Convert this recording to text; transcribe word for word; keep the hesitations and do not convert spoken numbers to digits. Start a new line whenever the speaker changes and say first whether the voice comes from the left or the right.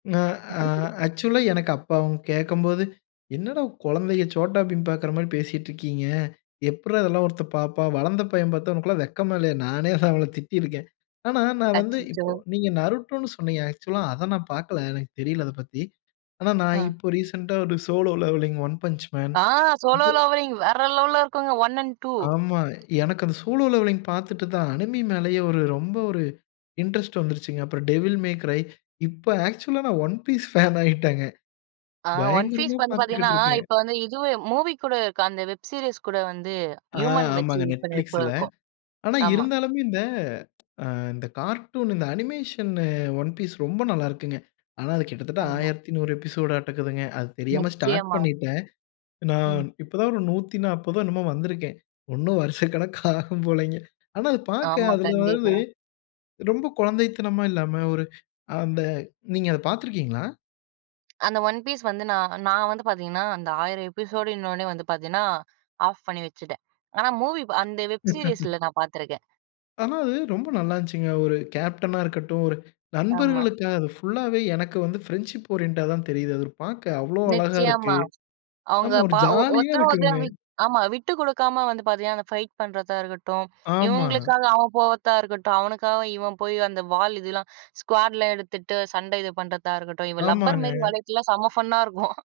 left: நா அ ஆக்சுவலா எனக்கு அப்ப அவங்க கேட்கும்போது, "என்னடா குழந்தைய சோட்டா பீம் பாக்குற மாரி பேசிட்டுருக்கீங்க. எப்புட்ரா இதெல்லாம் ஒருத்தன் பாப்பான்." வளந்த பையன் பாத்தா, "உனக்குலாம் வெக்கமே இல்லையா?" நானே அவள திட்டியிருக்கேன். ஆனா நா வந்து
right: அச்சச்சோ!
left: இப்போ நீங்க நருட்ரோன்னு சொன்னீங்க. ஆக்சுவலா அத நா பாக்கல. எனக்கு தெரியல அத பத்தி. ஆனா நா
right: ஆ.
left: இப்ப ரீசென்டா ஒரு "solo levelling", "one punch man"
right: ஆ "சோலோ
left: [unintelligible]
right: லெவலிங்" வேற லெவல்ல இருக்குங்க. ஒன் அண்ட் டூ
left: ஆமா எனக்கு அந்த சோலோ லெவலிங் பாத்துட்டு தான் அனிமி மேலேயே ஒரு ரொம்ப ஒரு இன்ட்ரெஸ்ட் வந்துருச்சுங்க. அப்பறம் "டெவில் மே க்ரை", இப்ப ஆக்சுவலா நா "ஒன் பீஸ்" ஃபேன் ஆயிட்டேங்க.
right: ஆ "ஒன் பீஸ்"
left: பயங்கரமா
right: வந்து பாத்தீங்கன்னா,
left: பாத்துக்குட்ருக்கேன்.
right: இப்ப வந்து இதுவே மூவி கூட இருக்கு. அந்த வெப் சீரிஸ் கூட வந்து
left: ஆ
right: ஹியூமன் வச்சு
left: ஆமாங்க
right: இது பண்ணியது போல
left: நெட்பிளிக்ஸ்ல.
right: இருக்கும்.
left: ஆனா
right: ஆமா.
left: இருந்தாலுமே இந்த அ அந்த கார்ட்டூன் இந்த அனிமேஷன்னு "ஒன் பீஸ்" ரொம்ப நல்லா இருக்குங்க. ஆனா அது கிட்டத்தட்ட
right: ஆமா.
left: ஆயிரத்தி நூறு எபிசோடாட்டுக்குதுங்க. அது தெரியாம ஸ்டார்ட்
right: நிச்சயமா.
left: பண்ணீட்டேன். நா
right: ம்.
left: இப்போதான் ஒரு நூத்தி நாற்பதோ என்னமோ வந்திருக்கேன். உன்னும் வருசக்கணக்காகும் போலங்க. ஆனா அது பாக்க
right: ஆமா.
left: அதுல வந்து
right: கண்டிப்பா.
left: ரொம்ப குழந்தைத்தனமா இல்லாம, ஒரு அந்த நீங்க அத பாத்திருக்கீங்களா?
right: அந்த "ஒன் பீஸ்" வந்து நா நா வந்து பாத்தீங்கன்னா, அந்த ஆயிரம் எபிசோடுன்னொனே வந்து பாத்தீங்கன்னா, ஆஃப் பண்ணி வச்சுட்டேன். ஆனா மூவி பா அந்த வெப் சீரியஸ்ல நா பாத்துருக்கேன்.
left: ஆனா அது ரொம்ப நல்லா இருந்துசுங்க. ஒரு கேப்டனா இருக்கட்டும், ஒரு
right: ஆமா.
left: நண்பர்களுத்தேன் அது ஃபுல்லாவே. எனக்கு வந்து ஃபிரண்ட்ஷிப் ஓரியன்ட்டா தான் தெரியுது. அத ஒரு பாக்க அவ்வளோ அழகா இருக்கு.
right: நிச்சயமா. அவுங்க
left: ஆமா ஒரு
right: ப ஒ
left: ஜாலியா
right: ஒருத்தர்
left: இருக்குங்க.
right: ஒருத்தர் வி ஆமா. விட்டு குடுக்காம வந்து பாத்தீங்கன்னா, அந்த ஃபைட் பண்ணுறதா இருக்கட்டும்,
left: ஆமா.
right: இவங்களுக்காக அவன் போவறத்தா இருக்கட்டும், அவனுக்காக இவன் போய் அந்த வால் இதுலாம் ஸ்குவாட்ல எடுத்துட்டு சண்ட இது பண்ணுறதா இருக்கட்டும், இவன் லப்பர் மாரி
left: ஆமாங்க.
right: வளைச்சுல்லாம் செம்ம ஃபன்னா இருக்கும்.